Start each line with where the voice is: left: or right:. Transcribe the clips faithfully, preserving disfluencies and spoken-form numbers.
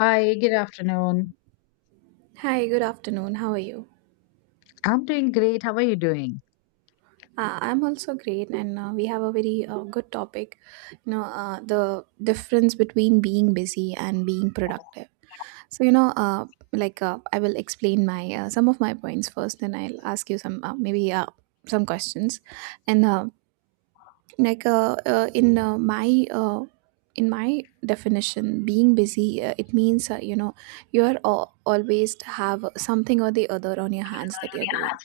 left: Hi, good afternoon.
right: Hi, good afternoon. How are you?
left: I'm doing great. How are you doing?
right: Uh, I'm also great, and uh, we have a very uh, good topic. You know, uh, the difference between being busy and being productive. So, you know, uh, like uh, I will explain my uh, some of my points first. Then I'll ask you some uh, maybe uh, some questions. And uh, like uh, uh, in uh, my uh, in my definition, being busy uh, it means uh, you know you are al- always have something or the other on your hands that you're doing,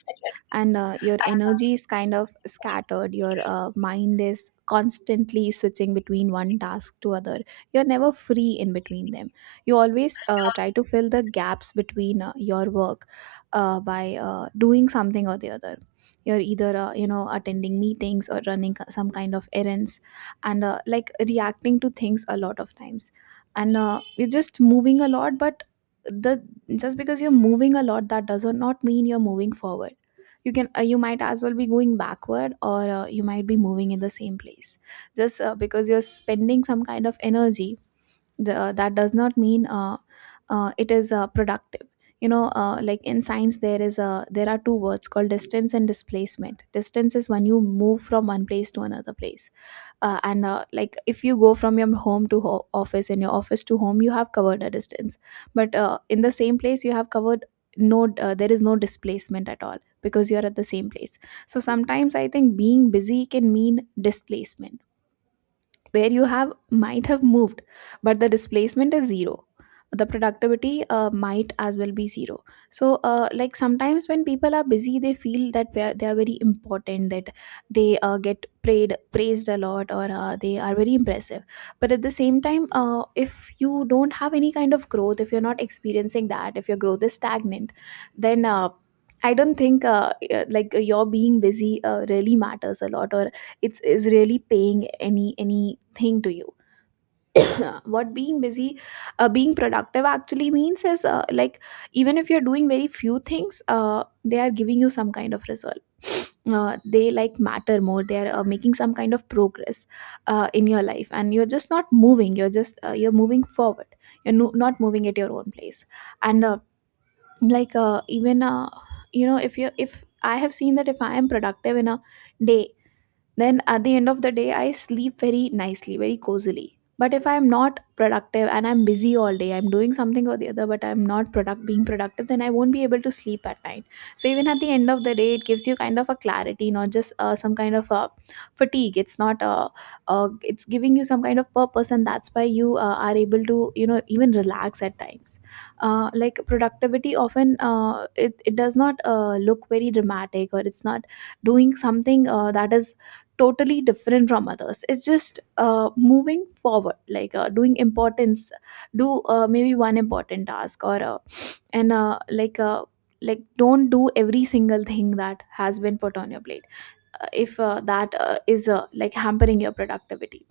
right: and uh, your energy is kind of scattered. Your uh, mind is constantly switching between one task to other. You're never free in between them. You always uh, try to fill the gaps between uh, your work uh, by uh, doing something or the other. You're either uh, you know attending meetings or running some kind of errands, and uh, like reacting to things a lot of times, and uh, you're just moving a lot. But the just because you're moving a lot, that does not mean you're moving forward. You can uh, you might as well be going backward, or uh, you might be moving in the same place. Just uh, because you're spending some kind of energy, the, uh, that does not mean uh, uh, it is uh, productive. You know, uh, like in science there is a there are two words called distance and displacement. Distance is when you move from one place to another place. Uh, and uh, like if you go from your home to ho- office, and your office to home, you have covered a distance. But uh, in the same place you have covered. No, uh, there is no displacement at all, because you're at the same place. So sometimes I think being busy can mean displacement, where you have might have moved, but the displacement is zero. The productivity uh, might as well be zero. So uh, like sometimes when people are busy, they feel that they are, they are very important, that they uh, get prayed praised a lot, or uh, they are very impressive. But at the same time, uh, if you don't have any kind of growth, if you're not experiencing that, if your growth is stagnant, then uh, I don't think uh, uh, like uh, your being busy uh, really matters a lot, or it's is really paying any anything to you. what being busy uh, Being productive actually means is, uh, like even if you're doing very few things, uh, they are giving you some kind of result. Uh, they like matter more. They are uh, making some kind of progress uh, in your life, and you're just not moving, you're just uh, you're moving forward, you're no, not moving at your own place. And uh, like uh, even uh, you know if you if I have seen that if I am productive in a day, then at the end of the day, I sleep very nicely, very cozily. But if I'm not productive and I'm busy all day, I'm doing something or the other, but I'm not product being productive, then I won't be able to sleep at night. So even at the end of the day, it gives you kind of a clarity, not just uh, some kind of a fatigue. It's not uh uh, It's giving you some kind of purpose, and that's why you uh, are able to you know even relax at times. Uh, like productivity often uh, it, it does not uh, look very dramatic, or it's not doing something uh, that is totally different from others. It's just uh, moving forward, like uh, doing importance do uh, maybe one important task, or uh, and uh, like uh, like, don't do every single thing that has been put on your plate uh, if uh, that uh, is uh, like hampering your productivity.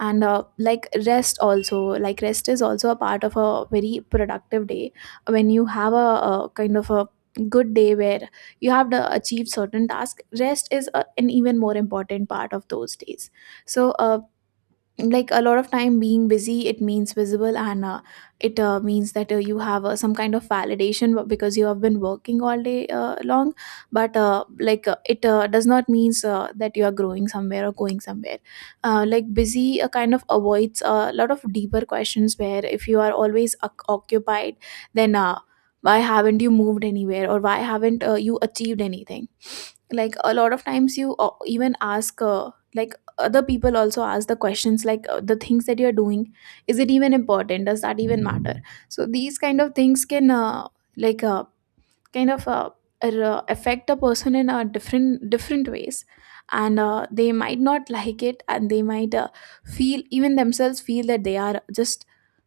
right: And uh, like rest also like, rest is also a part of a very productive day. When you have a, a kind of a good day where you have to achieve certain task, rest is a, an even more important part of those days. so uh, like a lot of time being busy it means visible, and uh, it uh, means that uh, you have uh, some kind of validation, b- because you have been working all day uh, long. But uh, like uh, it uh, does not means uh, that you are growing somewhere or going somewhere. Uh, like busy uh, kind of avoids a lot of deeper questions, where if you are always oc occupied, then uh, why haven't you moved anywhere, or why haven't uh, you achieved anything? Like a lot of times you uh, even ask, uh, like other people also ask the questions, like uh, the things that you're doing, is it even important? Does that even matter? So these kind of things can uh, like uh, kind of uh, r- uh, affect a person in a different different ways, and uh, they might not like it, and they might uh, feel even themselves feel that they are just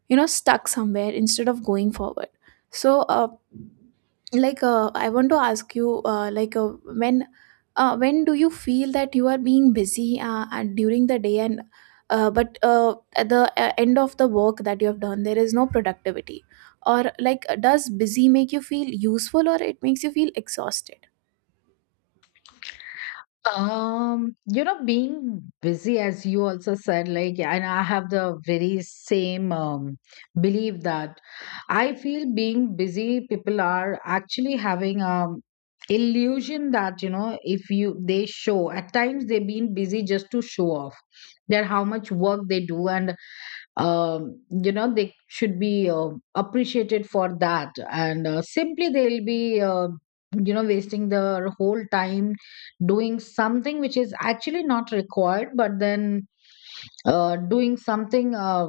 right: you know stuck somewhere instead of going forward. so uh, like uh, I want to ask you, uh, like uh, when uh, when do you feel that you are being busy uh, and during the day, and uh, but uh, at the uh, end of the work that you have done there is no productivity? Or like, does busy make you feel useful, or it makes you feel exhausted?
left: Um, you know, being busy, as you also said, like, and I have the very same um, belief that I feel being busy, people are actually having um illusion that, you know, if you they show at times they've been busy just to show off that how much work they do and um, you know they should be uh, appreciated for that and uh, simply they'll be uh, you know wasting their whole time doing something which is actually not required but then uh, doing something uh,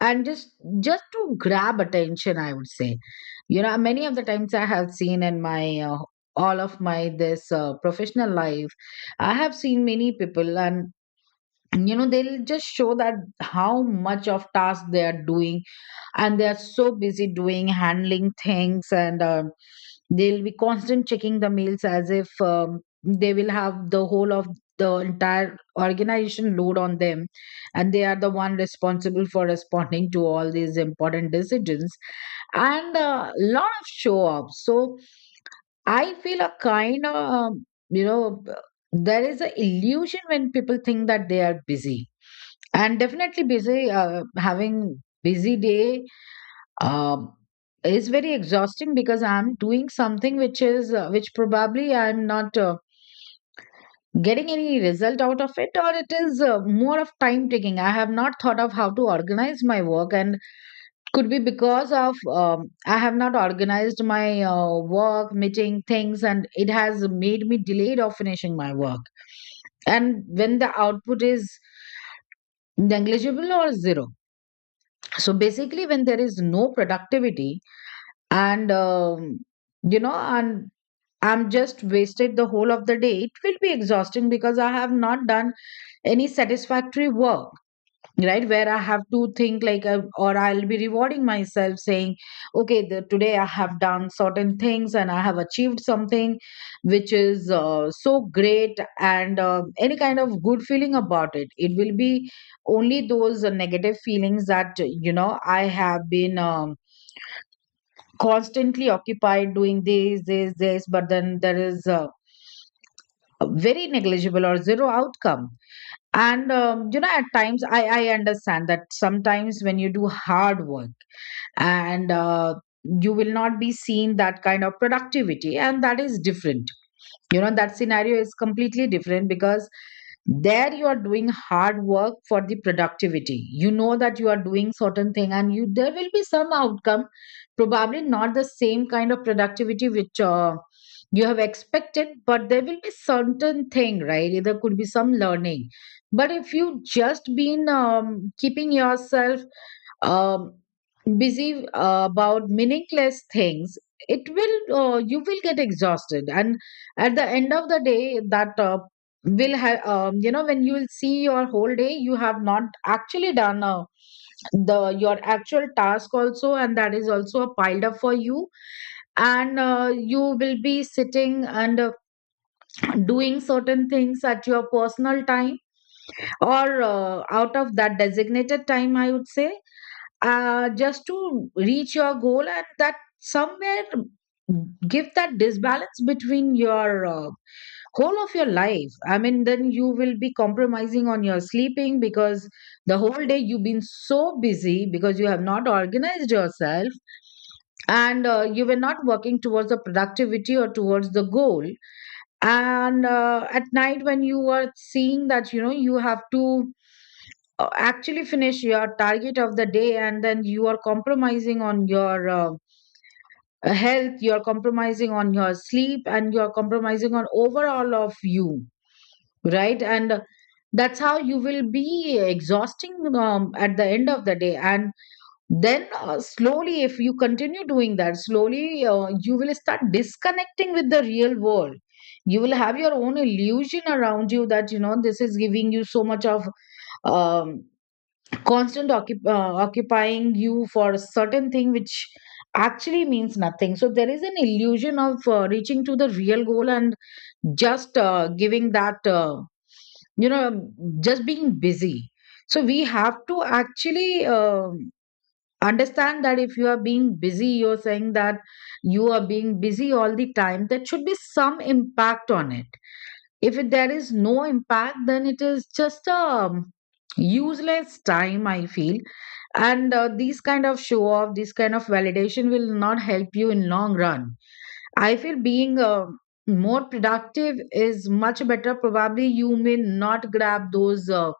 left: and just just to grab attention, I would say. You know, many of the times I have seen in my uh, all of my this uh, professional life, I have seen many people, and you know they'll just show that how much of task they are doing, and they are so busy doing handling things, and um, they'll be constant checking the mails as if um, they will have the whole of the entire organization load on them, and they are the one responsible for responding to all these important decisions and a lot of show up. So I feel a kind of, um, you know, there is a illusion when people think that they are busy, and definitely busy, uh, having busy day um, is very exhausting because I'm doing something which is uh, which probably I'm not uh, getting any result out of it, or it is uh, more of time taking. I have not thought of how to organize my work, and could be because of um, I have not organized my uh, work, meeting things, and it has made me delayed of finishing my work. And when the output is negligible or zero. So basically, when there is no productivity, and um, you know and I'm just wasted the whole of the day, it will be exhausting because I have not done any satisfactory work, right, where I have to think like uh, or I'll be rewarding myself saying okay the, today I have done certain things and I have achieved something which is uh, so great, and uh, any kind of good feeling about it, it will be only those uh, negative feelings that uh, you know I have been um, constantly occupied doing this, this, this, but then there is a, a very negligible or zero outcome. And, um, you know, at times I, I understand that sometimes when you do hard work and uh, you will not be seen that kind of productivity, and that is different. You know, that scenario is completely different because there you are doing hard work for the productivity, you know that you are doing certain thing and you there will be some outcome, probably not the same kind of productivity which uh, you have expected, but there will be certain thing, right, there could be some learning. But if you just been um, keeping yourself um, busy uh, about meaningless things, it will uh, you will get exhausted, and at the end of the day that uh, will have um, you know when you will see your whole day, you have not actually done uh, the your actual task also, and that is also a piled up for you, and uh, you will be sitting and uh, doing certain things at your personal time or uh, out of that designated time, I would say, uh, just to reach your goal, and that somewhere give that disbalance between your uh, whole of your life, I mean, then you will be compromising on your sleeping because the whole day you've been so busy because you have not organized yourself, and uh, you were not working towards the productivity or towards the goal, and uh, at night when you are seeing that you know you have to uh, actually finish your target of the day, and then you are compromising on your uh, health, you're compromising on your sleep, and you're compromising on overall of you, right. And that's how you will be exhausting um, at the end of the day, and then uh, slowly if you continue doing that, slowly uh, you will start disconnecting with the real world. You will have your own illusion around you that you know this is giving you so much of um, constant occup- uh, occupying you for a certain thing which actually means nothing. So there is an illusion of uh, reaching to the real goal and just uh, giving that uh, you know just being busy. So we have to actually um understand that if you are being busy, you're saying that you are being busy all the time, there should be some impact on it. If it- there is no impact, then it is just a useless time, I feel. And uh, these kind of show off, this kind of validation will not help you in long run. I feel being uh, more productive is much better. Probably you may not grab those uh,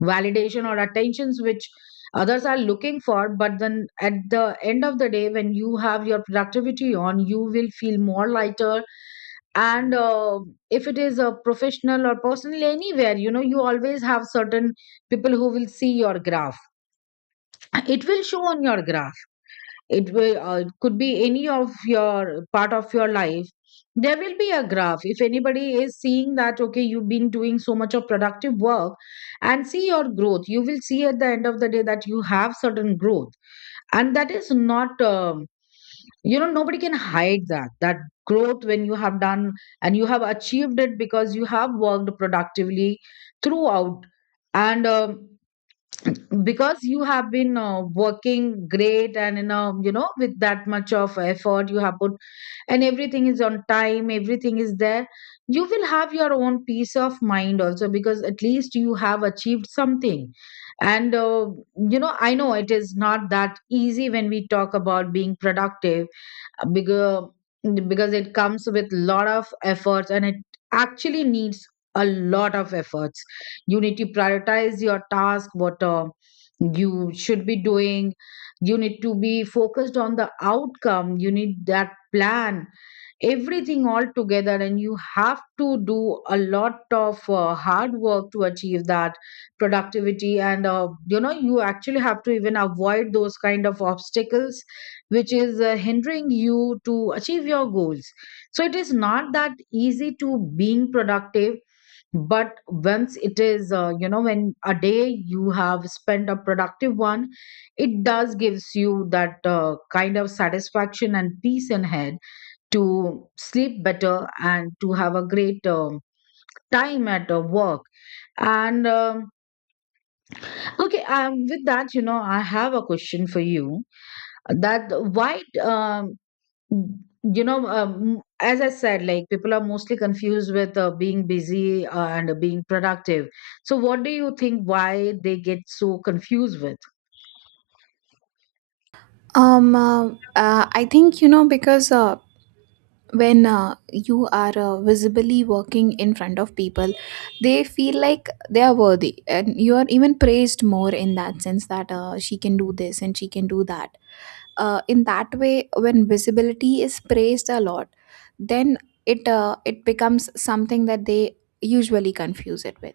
left: validation or attentions which others are looking for, but then at the end of the day, when you have your productivity on, you will feel more lighter, and uh, if it is a professional or personal anywhere, you know you always have certain people who will see your graph, it will show on your graph, it will uh, could be any of your part of your life, there will be a graph if anybody is seeing that okay you've been doing so much of productive work, and see your growth, you will see at the end of the day that you have certain growth, and that is not um, you know nobody can hide that that growth when you have done and you have achieved it because you have worked productively throughout. And um, because you have been uh, working great and in a, you know with that much of effort you have put and everything is on time, everything is there, you will have your own peace of mind also because at least you have achieved something. And uh, you know I know it is not that easy when we talk about being productive bigger because it comes with lot of efforts, and it actually needs a lot of efforts. You need to prioritize your task what uh, you should be doing, you need to be focused on the outcome, you need that plan everything all together, and you have to do a lot of uh, hard work to achieve that productivity. And uh, you know you actually have to even avoid those kind of obstacles which is uh, hindering you to achieve your goals. So it is not that easy to being productive, but once it is uh, you know when a day you have spent a productive one, it does gives you that uh, kind of satisfaction and peace in head to sleep better and to have a great um, time at uh, work. And um, okay um, With that, you know, I have a question for you that why um, Mm. You know, um, as I said, like people are mostly confused with uh, being busy uh, and being productive. So, what do you think why they get so confused with?
right: Um, uh, uh, I think, you know because uh, when uh, you are uh, visibly working in front of people, they feel like they are worthy, and you are even praised more, in that sense that uh, she can do this and she can do that. Uh, in that way, when visibility is praised a lot, then it uh, it becomes something that they usually confuse it with.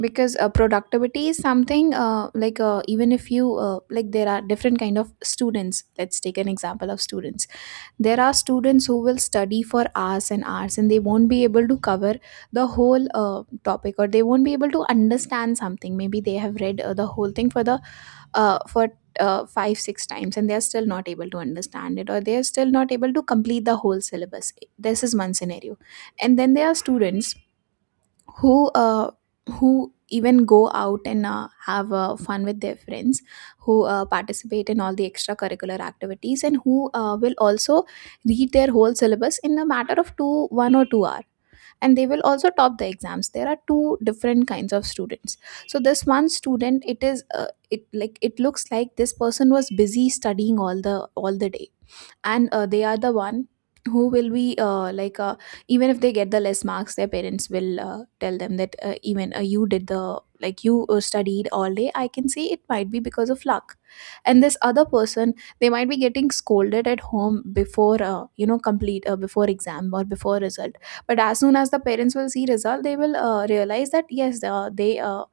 right: Because uh, productivity is something, uh, like uh, even if you uh, like there are different kind of students. Let's take an example of students. There are students who will study for hours and hours, and they won't be able to cover the whole uh, topic, or they won't be able to understand something. Maybe they have read uh, the whole thing for the uh, for uh, five six times, and they're still not able to understand it, or they're still not able to complete the whole syllabus. This is one scenario. And then there are students who uh, who even go out and uh, have uh, fun with their friends, who uh, participate in all the extracurricular activities, and who uh, will also read their whole syllabus in a matter of two one or two hour. And they will also top the exams. There are two different kinds of students. So this one student, it is uh, it like it looks like this person was busy studying all the all the day. And uh, they are the one who will be, uh, like uh, even if they get the less marks, their parents will uh, tell them that, uh, even uh, you did the like you uh, studied all day, I can say it might be because of luck. And this other person, they might be getting scolded at home before, uh, you know complete uh, before exam or before result. But as soon as the parents will see result, they will uh, realize that, yes, uh, they uh,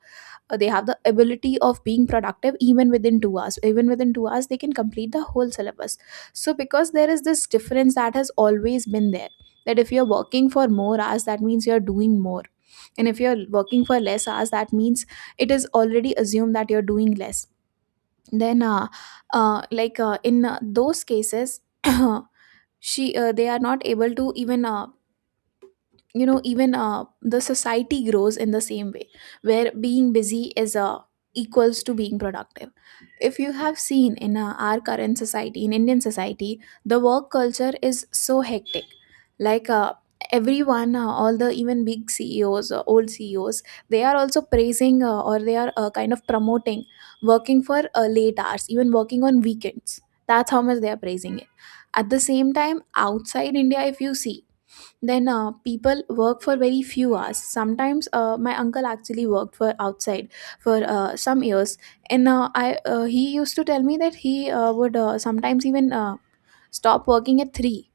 right: uh, they have the ability of being productive even within two hours. Even within two hours, they can complete the whole syllabus. So, because there is this difference that has always been there, that if you're working for more hours, that means you're doing more. And if you're working for less hours, that means it is already assumed that you're doing less. Then, uh, uh, like uh, in uh, those cases, she uh, they are not able to even, uh, you know even uh, the society grows in the same way where being busy is uh, equals to being productive. If you have seen in uh, our current society, in Indian society, the work culture is so hectic. like uh, Everyone, uh, all the even big CEOs, uh, old CEOs, they are also praising, uh, or they are uh, kind of promoting working for uh, late hours, even working on weekends. That's how much they are praising it. At the same time, outside India if you see, then uh, people work for very few hours. Sometimes, uh, my uncle actually worked for outside for uh, some years, and uh, I uh, he used to tell me that he uh, would, uh, sometimes even, uh, stop working at three,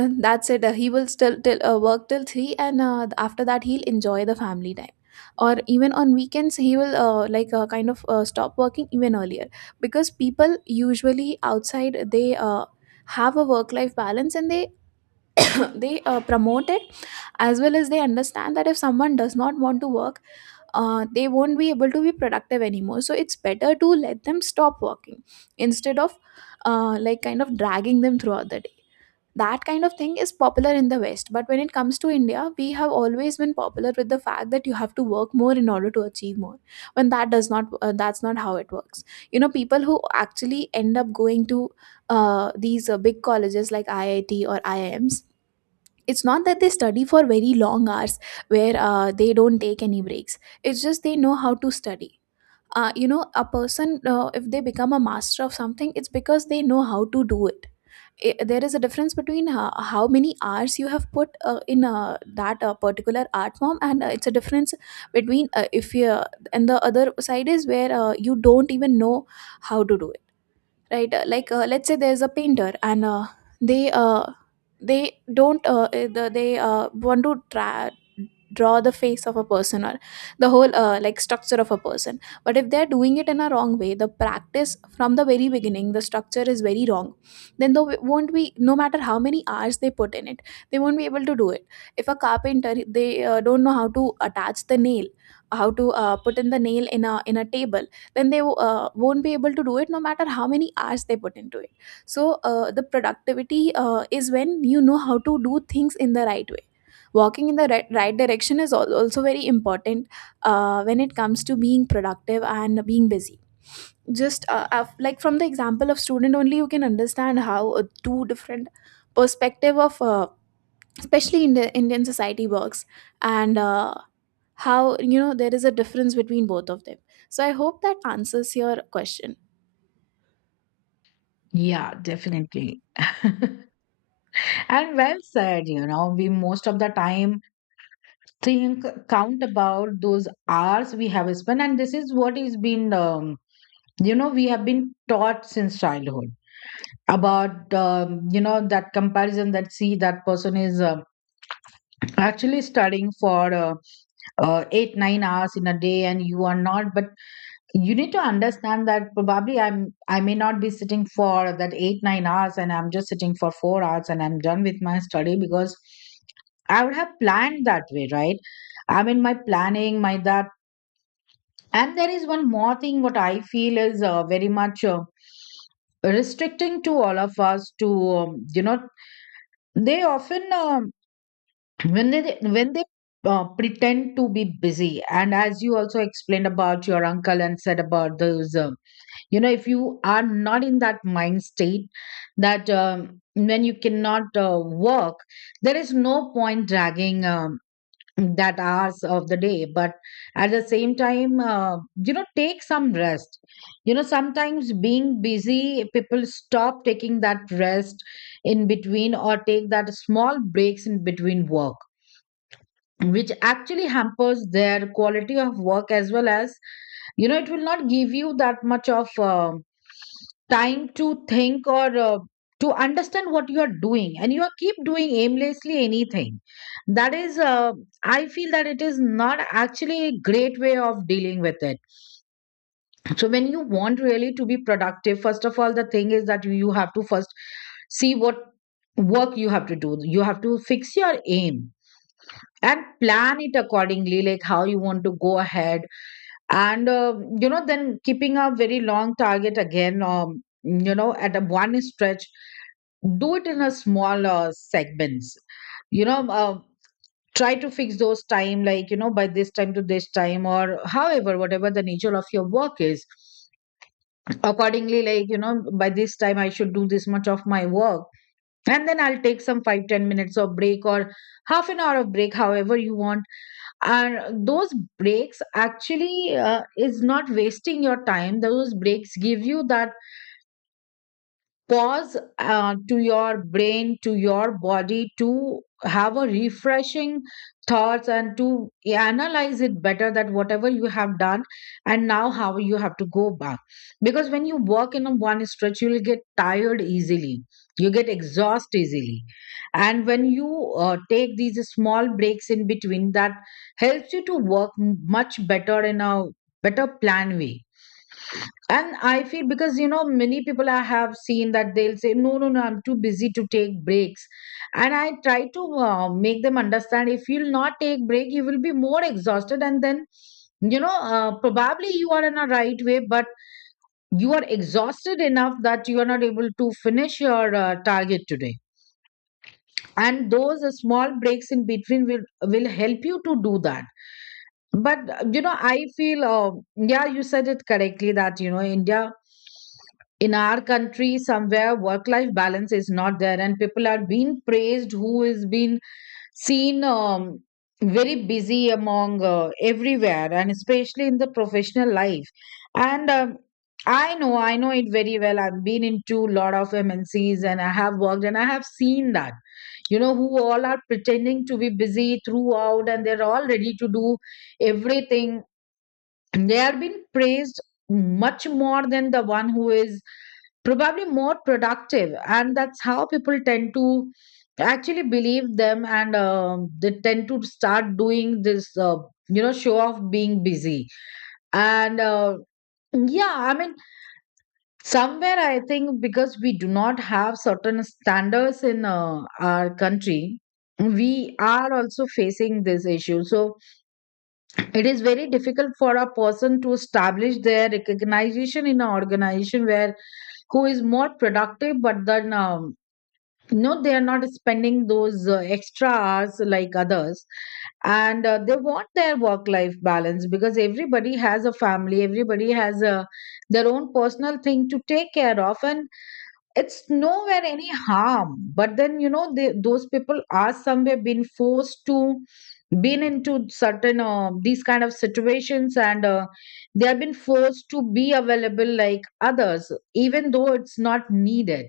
right: and that's it. Uh, he will still till, uh, work till three, and uh, after that he'll enjoy the family time, or even on weekends he will, uh, like uh, kind of, uh, stop working even earlier, because people usually outside they uh, have a work life balance, and they they uh, promote it, as well as they understand that if someone does not want to work, uh, they won't be able to be productive anymore, so it's better to let them stop working, instead of, uh, like kind of dragging them throughout the day. That kind of thing is popular in the west, but when it comes to India we have always been popular with the fact that you have to work more in order to achieve more, when that does not, uh, that's not how it works. You know, people who actually end up going to, uh, these uh, big colleges like IIT or IIMs, it's not that they study for very long hours where uh, they don't take any breaks. It's just they know how to study. Uh, you know, a person, uh, if they become a master of something, it's because they know how to do it. I there is a difference between how, how many hours you have put uh, in uh, that uh, particular art form, and uh, it's a difference between, uh, if you uh, and the other side is where uh, you don't even know how to do right. Uh, like uh, let's say there's a painter, and uh, they uh, they don't, uh, eh, the, they uh, want to try draw the face of a person, or the whole, uh, like structure of a person, but if they're doing it in a wrong way, the practice from the very beginning, the structure is very wrong, then they won't be, no matter how many hours they put in it, they won't be able to do it. If a carpenter, they uh, don't know how to attach the nail, how to uh, put in the nail in a in a table, then they uh, won't be able to do it, no matter how many hours they put into it. So uh, the productivity uh, is when you know how to do things in the right way. Walking in the right, right direction is al- also very important uh, when it comes to being productive and being busy. Just, uh, uh, like from the example of student only, you can understand how uh, two different perspective of, uh, especially in the Indian society, works. And uh, how, you know, there is a difference between both of them. So I hope that answers your question.
left: Yeah, definitely. And well said, you know, we most of the time think, count about those hours we have spent. And this is what is been, um, you know, we have been taught since childhood about, um, you know, that comparison that see that person is. Um, actually studying for uh, uh, eight nine hours in a day, and you are not. But you need to understand that probably i'm i may not be sitting for that eight nine hours, and I'm just sitting for four hours and I'm done with my study, because I would have planned that way, right? I mean, my planning, my that. And there is one more thing what I feel is uh, very much uh, restricting to all of us to, um, you know they often, um, when they when they uh, pretend to be busy. And as you also explained about your uncle and said about those, um, you know if you are not in that mind state, that um, when you cannot uh, work, there is no point dragging um, that hours of the day. But at the same time, uh, you know take some rest. You know sometimes being busy, people stop taking that rest in between, or take that small breaks in between work, which actually hampers their quality of work, as well as, you know it will not give you that much of uh, time to think or uh, to understand what you are doing, and you are keep doing aimlessly anything. That is, uh, I feel that it is not actually a great way of dealing with it. So when you want really to be productive, first of all the thing is that you have to first see what work you have to do. You have to fix your aim and plan it accordingly, like how you want to go ahead. And uh, you know then keeping a very long target again, um, you know at a one stretch, do it in a small uh, segments. you know uh, Try to fix those time, like you know by this time to this time, or however whatever the nature of your work is, accordingly, like you know by this time I should do this much of my work. And then I'll take some five ten minutes of break, or half an hour of break, however you want. And those breaks actually, uh, is not wasting your time. Those breaks give you that pause, uh, to your brain, to your body, to have a refreshing thoughts, and to analyze it better, that whatever you have done and now how you have to go back. Because when you work in a one stretch, you will get tired easily, you get exhaust easily. And when you uh, take these small breaks in between, that helps you to work m- much better in a better plan way. And I feel, because you know many people I have seen that they'll say, no, no, no, I'm too busy to take breaks, and I try to uh, make them understand, if you'll not take break, you will be more exhausted. And then, you know uh, probably you are in a right way, but you are exhausted enough that you are not able to finish your uh, target today. And those uh, small breaks in between will will help you to do that. But uh, you know I feel, uh, yeah, you said it correctly that you know India, in our country, somewhere work life balance is not there, and people are being praised who is being seen, um, very busy among uh, everywhere, and especially in the professional life. And um, I know, I know it very well. I've been into a lot of MNCs, and I have worked, and I have seen that, you know who all are pretending to be busy throughout, and they're all ready to do everything, they are being praised much more than the one who is probably more productive. And that's how people tend to actually believe them. And um, they tend to start doing this, uh, you know show of being busy. And uh, yeah, I mean, somewhere I think because we do not have certain standards in uh, our country, we are also facing this issue. So it is very difficult for a person to establish their recognition in an organization where who is more productive. But then, um, no, they are not spending those uh, extra hours like others. And uh, they want their work life balance, because everybody has a family, everybody has a, their own personal thing to take care of, and it's nowhere any harm. But then, you know they, those people are somewhere been forced to, been into certain, uh, these kind of situations. And uh, they have been forced to be available like others, even though it's not needed.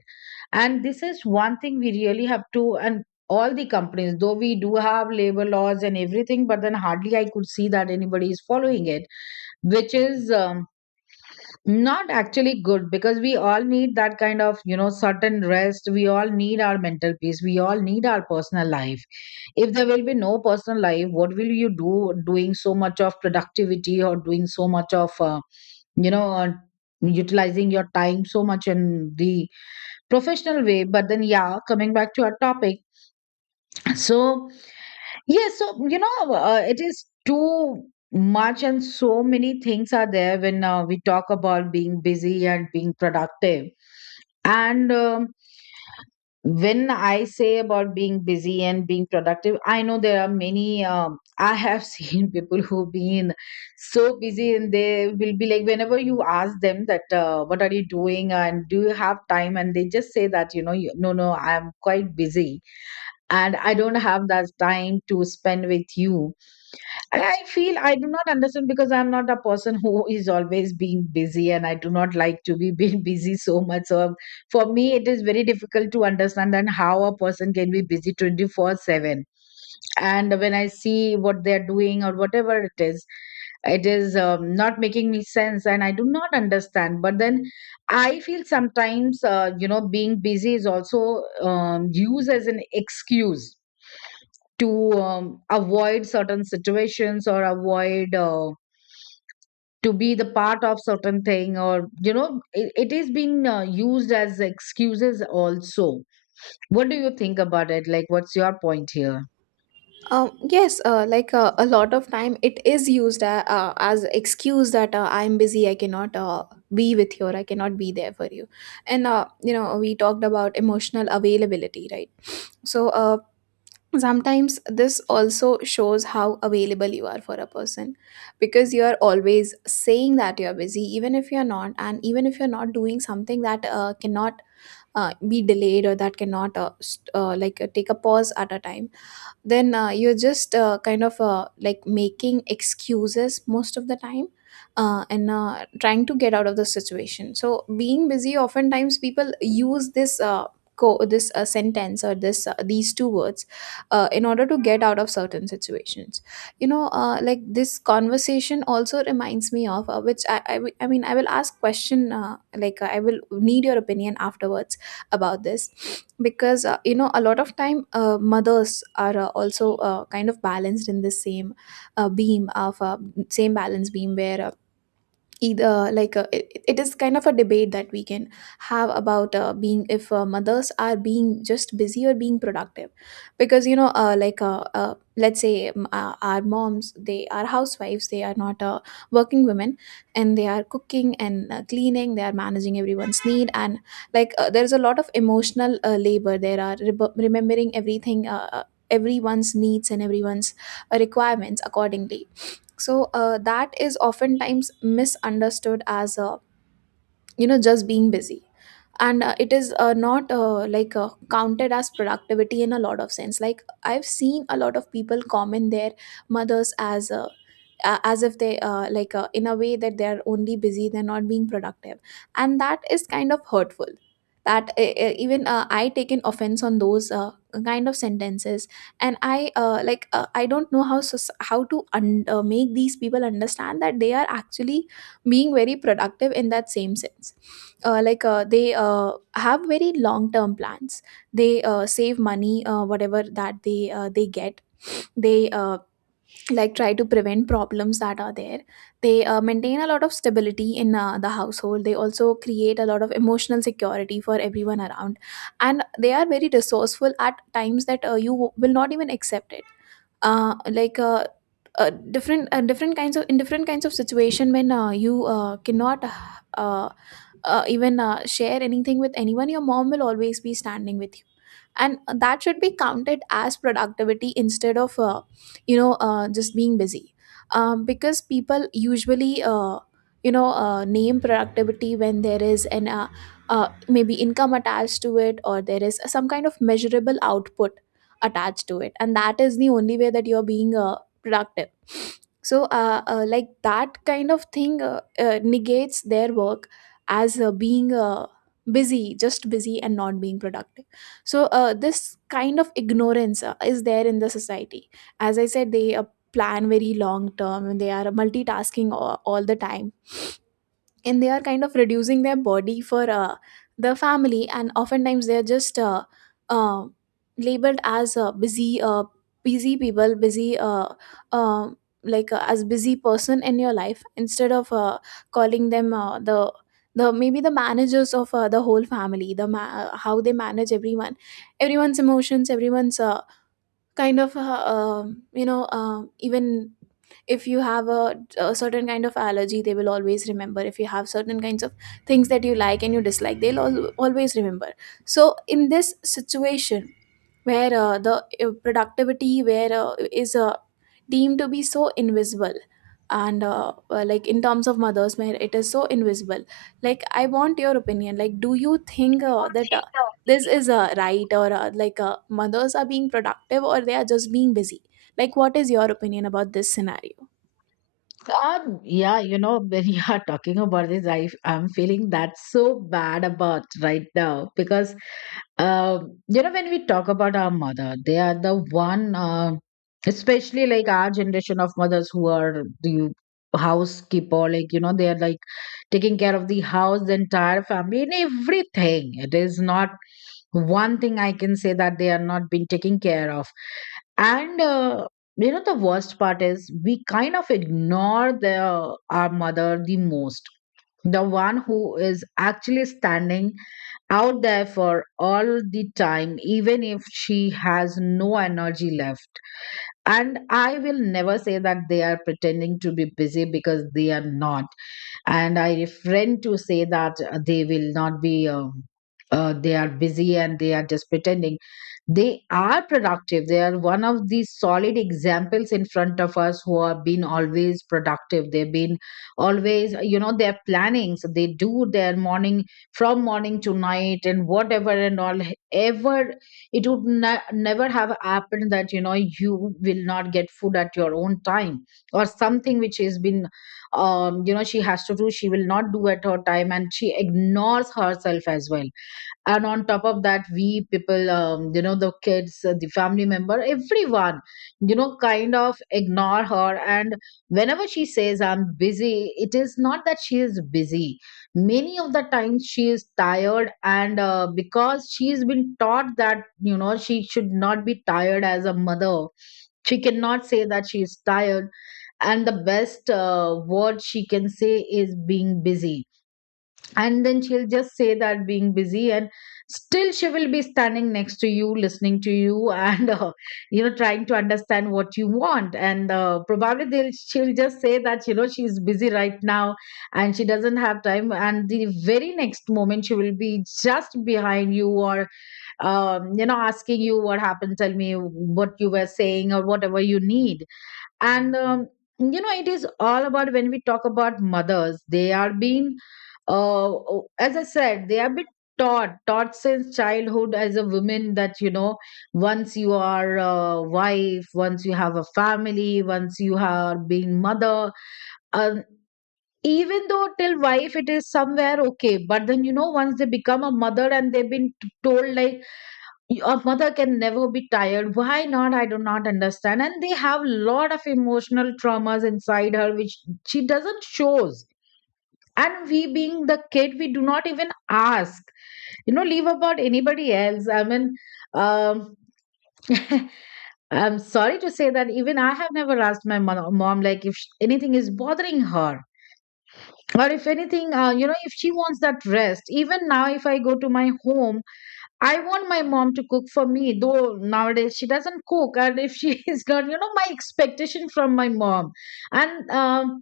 left: And this is one thing we really have to. And all the companies, though we do have labor laws and everything, but then hardly I could see that anybody is following it, which is, um, not actually good. Because we all need that kind of, you know, certain rest. We all need our mental peace. We all need our personal life. If there will be no personal life, what will you do, doing so much of productivity, or doing so much of, uh, you know, uh, utilizing your time so much in the professional way? But then, yeah, coming back to our topic. So, yeah, so you know, uh, it is too much, and so many things are there when uh, we talk about being busy and being productive. And um, when I say about being busy and being productive, I know there are many. Um, I have seen people who've been so busy, and they will be like, whenever you ask them that, uh, "What are you doing?" and "Do you have time?" And they just say that, you know, you, "No, no, I'm quite busy, and I don't have that time to spend with you." And I feel I do not understand, because I'm not a person who is always being busy, and I do not like to be being busy so much. So for me, it is very difficult to understand and how a person can be busy twenty-four seven. And when I see what they're doing or whatever it is, it is, um, not making me sense, and I do not understand. But then I feel sometimes, uh, you know, being busy is also, um, used as an excuse, to um, avoid certain situations, or avoid uh, to be the part of certain thing. Or you know it, it is being uh, used as excuses also. What do you think about it? Like, what's your point here?
right: Um, yes, uh, like uh, a lot of time it is used, uh, uh, as excuse that, uh, I'm busy, I cannot, uh, be with you, or I cannot be there for you. And, uh, you know, we talked about emotional availability, right? So uh, sometimes this also shows how available you are for a person, because you are always saying that you're busy, even if you're not, and even if you're not doing something that uh, cannot uh, be delayed, or that cannot, uh, st- uh, like uh, take a pause at a time, then uh, you're just, uh, kind of uh, like making excuses most of the time, uh, and uh, trying to get out of the situation. So being busy, oftentimes people use this, uh, co- this uh, sentence, or this uh, these two words, uh, in order to get out of certain situations. You know, uh, like this conversation also reminds me of, uh, which I, I w- I mean I will ask question, uh, like uh, I will need your opinion afterwards about this, because, uh, you know, a lot of time, uh, mothers are, uh, also uh, kind of balanced in the same uh, beam of uh, same balance beam where, uh, either like uh, it, it is kind of a debate that we can have about, uh, being if uh, mothers are being just busy or being productive. Because, you know, uh, like uh, uh, let's say, um, uh, our moms, they are housewives, they are not uh, working women, and they are cooking, and uh, cleaning, they are managing everyone's need, and like uh, there's a lot of emotional uh, labor, there are rebe- remembering everything, uh, uh, everyone's needs and everyone's uh, requirements accordingly. So uh, that is oftentimes misunderstood as a, you know, just being busy, and uh, it is uh, not uh, like uh, counted as productivity in a lot of sense. Like I've seen a lot of people comment their mothers as, uh, uh, as if they, uh, like uh, in a way that they're only busy, they're not being productive, and that is kind of hurtful. That uh, uh, Even uh, I taken offense on those uh, kind of sentences. And i uh, like uh, I don't know how soc- how to un- uh, make these people understand that they are actually being very productive in that same sense. Uh, like uh, they uh, have very long term plans, they uh, save money, uh, whatever that they uh, they get. They uh, like try to prevent problems that are there. They uh, maintain a lot of stability in uh, the household. They also create a lot of emotional security for everyone around, and they are very resourceful at times that uh, you will not even accept it. uh, like uh, uh, different uh, Different kinds of, in different kinds of situation, when uh, you uh, cannot, uh, uh, even uh, share anything with anyone, your mom will always be standing with you, and that should be counted as productivity instead of, uh, you know, uh, just being busy. Um, because people usually uh, you know uh, name productivity when there is an, uh, uh, maybe income attached to it, or there is some kind of measurable output attached to it, and that is the only way that you're being uh, productive. So, uh, uh, like that kind of thing uh, uh, negates their work as uh, being, uh, busy, just busy, and not being productive. So uh, this kind of ignorance uh, is there in the society. As I said, they uh, plan very long term, and they are multitasking all, all the time, and they are kind of reducing their body for uh, the family, and oftentimes they are just, uh, uh, labeled as, uh, busy, uh, busy people busy uh, uh, like uh, as busy person in your life, instead of uh, calling them, uh, the the maybe the managers of uh, the whole family. The ma- uh, how they manage everyone, everyone's emotions, everyone's uh, kind of, uh, um, you know um, even if you have a, a certain kind of allergy, they will always remember. If you have certain kinds of things that you like and you dislike, they'll al- always remember. So in this situation where uh, the uh, productivity where uh, is uh, deemed to be so invisible, and uh, uh, like in terms of mothers where it is so invisible, like I want your opinion. Like, do you think uh, that uh, this is uh, right, or uh, like uh, mothers are being productive, or they are just being busy? Like, what is your opinion about this scenario?
left: Um, yeah, you know, when you are talking about this, I I'm feeling that so bad about right now. Because, Um, you know, when we talk about our mother, they are the one, uh, especially like our generation of mothers who are the housekeeper, like, you know, they are like taking care of the house, the entire family, and everything. It is not one thing I can say that they are not being taken care of. And, uh, you know, the worst part is we kind of ignore the, our mother the most. The one who is actually standing out there for all the time, even if she has no energy left. And I will never say that they are pretending to be busy, because they are not, and I refrain to say that uh, they will not be. Um, uh, they are busy and they are just pretending. They are productive. They are one of the solid examples in front of us who have been always productive. They've been always, you know they're planning. So they do their morning, from morning to night, and whatever and all ever, it would ne- never have happened that you know you will not get food at your own time, or something which has been, um you know she has to do, she will not do at her time, and she ignores herself as well. And on top of that, we people, um you know the kids, uh, the family member, everyone, you know kind of ignore her. And whenever she says I'm busy, it is not that she is busy. Many of the times she is tired, and uh, because she's been taught that you know she should not be tired as a mother, she cannot say that she is tired. And the best uh, word she can say is being busy. And then she'll just say that, being busy, and still she will be standing next to you, listening to you, and uh, you know trying to understand what you want. And uh, probably they'll she'll just say that you know she's busy right now and she doesn't have time. And the very next moment she will be just behind you, or um, you know asking you what happened, tell me what you were saying or whatever you need. And um, you know it is all about, when we talk about mothers, they are being, uh, o- as I said, they have been taught taught since childhood as a woman that, you know once you are a wife, once you have a family, once you are being mother, um, even though till wife it is somewhere okay. But then, you know once they become a mother, and they've been t- told like your mother can never be tired. Why not? I do not understand. And they have lot of emotional traumas inside her which she doesn't shows. And we being the kid, we do not even ask, you know leave about anybody else, I mean, um I'm sorry to say that even I have never asked my mom, mom, like if sh- anything is bothering her, or if anything, uh, you know if she wants that rest. Even now, if I go to my home, I want my mom to cook for me, though nowadays she doesn't cook. And if she is not, you know, my expectation from my mom. And um,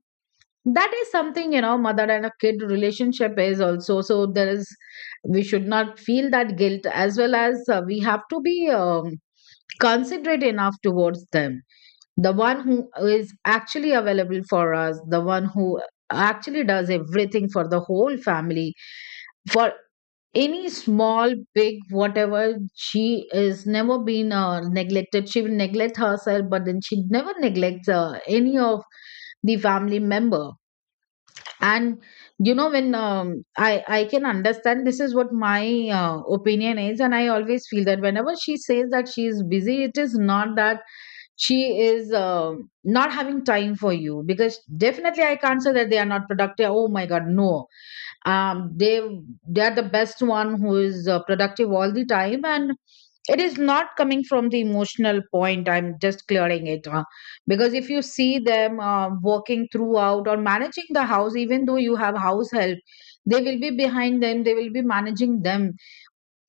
left: that is something, you know, mother and a kid relationship is also. So there is, we should not feel that guilt, as well as uh, we have to be um, considerate enough towards them. The one who is actually available for us, the one who actually does everything for the whole family, for any small big whatever, she is never been uh, neglected. She will neglect herself, but then she never neglects uh, any of the family member. And, you know when, um, i i can understand, this is what my uh, opinion is. And I always feel that whenever she says that she is busy, it is not that she is, uh, not having time for you. Because definitely I can't say that they are not productive. Oh my God, no. um, they they are the best one who is uh, productive all the time. And it is not coming from the emotional point, I'm just clearing it, uh, because if you see them uh, working throughout, or managing the house, even though you have house help, they will be behind them, they will be managing them.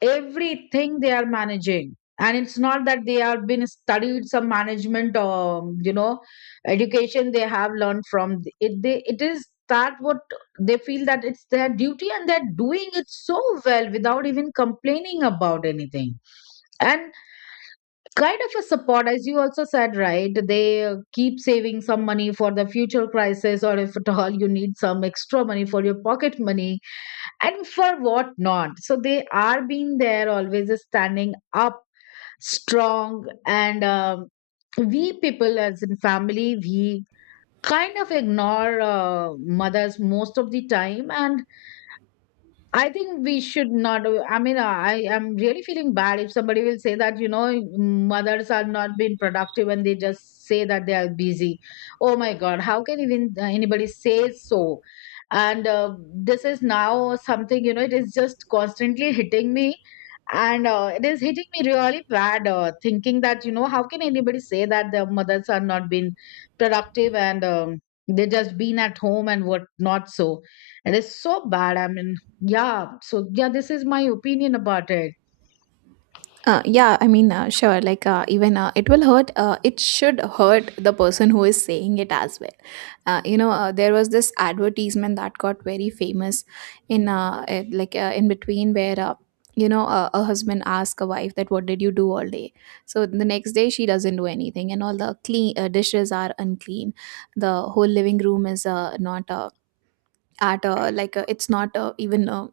left: Everything they are managing, and it's not that they have been studied some management, or you know education they have learned from it. They, it is that what they feel that it's their duty, and they're doing it so well without even complaining about anything. And kind of a support, as you also said, right, they uh, keep saving some money for the future crisis, or if at all you need some extra money for your pocket money and for what not. So they are being there, always standing up strong. And um, we people as in family, we kind of ignore uh, mothers most of the time. And I think we should not. do- I mean, I am really feeling bad if somebody will say that, you know, mothers are not being productive and they just say that they are busy. Oh my God, how can even uh, anybody say so? And uh, this is now something, you know, it is just constantly hitting me. And uh, it is hitting me really bad, uh, thinking that you know how can anybody say that their mothers are not been productive. And um, they just been at home and what not. So it is so bad, I mean, yeah. So yeah, this is my opinion about it.
right: Uh, yeah, I mean, uh, sure. Like, uh, even uh, it will hurt. Uh, it should hurt the person who is saying it as well. Uh, you know, uh, there was this advertisement that got very famous in, uh, eh, like uh, in between, where, uh, you know, a, a husband asked a wife that, what did you do all day? So the next day she doesn't do anything, and all the clean uh, dishes are unclean. The whole living room is uh, not. Uh, at uh, like uh, It's not, uh, even uh,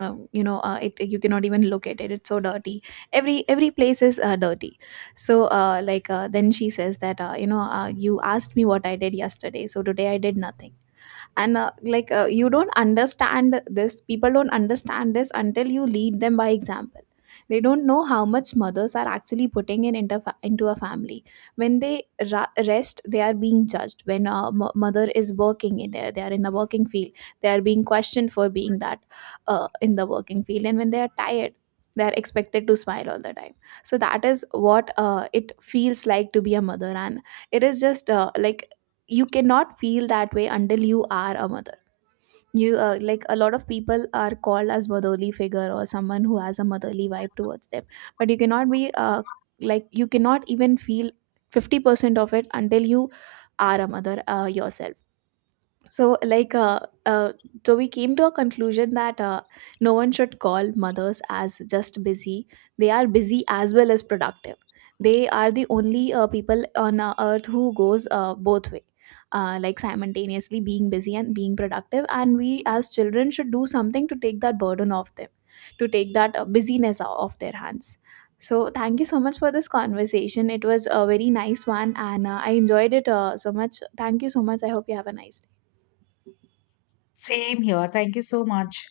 right: um, you know uh, it, you cannot even look at it, it's so dirty. every every place is uh, dirty. So, uh, like uh, then she says that, uh, you know uh, you asked me what I did yesterday, so today I did nothing. And uh, like uh, you don't understand this, people don't understand this until you lead them by example. They don't know how much mothers are actually putting in into, fa- into a family. When they ra- rest, they are being judged. When a mo- mother is working in there, they are in the working field, they are being questioned for being that, uh, in the working field. And when they are tired, they are expected to smile all the time. So that is what uh, it feels like to be a mother. And it is just, uh, like you cannot feel that way until you are a mother. You uh, like A lot of people are called as motherly figure, or someone who has a motherly vibe towards them, but you cannot be, uh, like you cannot even feel fifty percent of it until you are a mother uh, yourself. So like uh, uh so we came to a conclusion that uh, no one should call mothers as just busy. They are busy as well as productive. They are the only uh, people on uh, earth who goes uh, both way, uh, like simultaneously being busy and being productive. And we as children should do something to take that burden off them, to take that uh, busyness o- off their hands. So thank you so much for this conversation. It was a very nice one, and uh, I enjoyed it uh, so much. Thank you so much. I hope you have a nice day.
left: Same here. Thank you so much.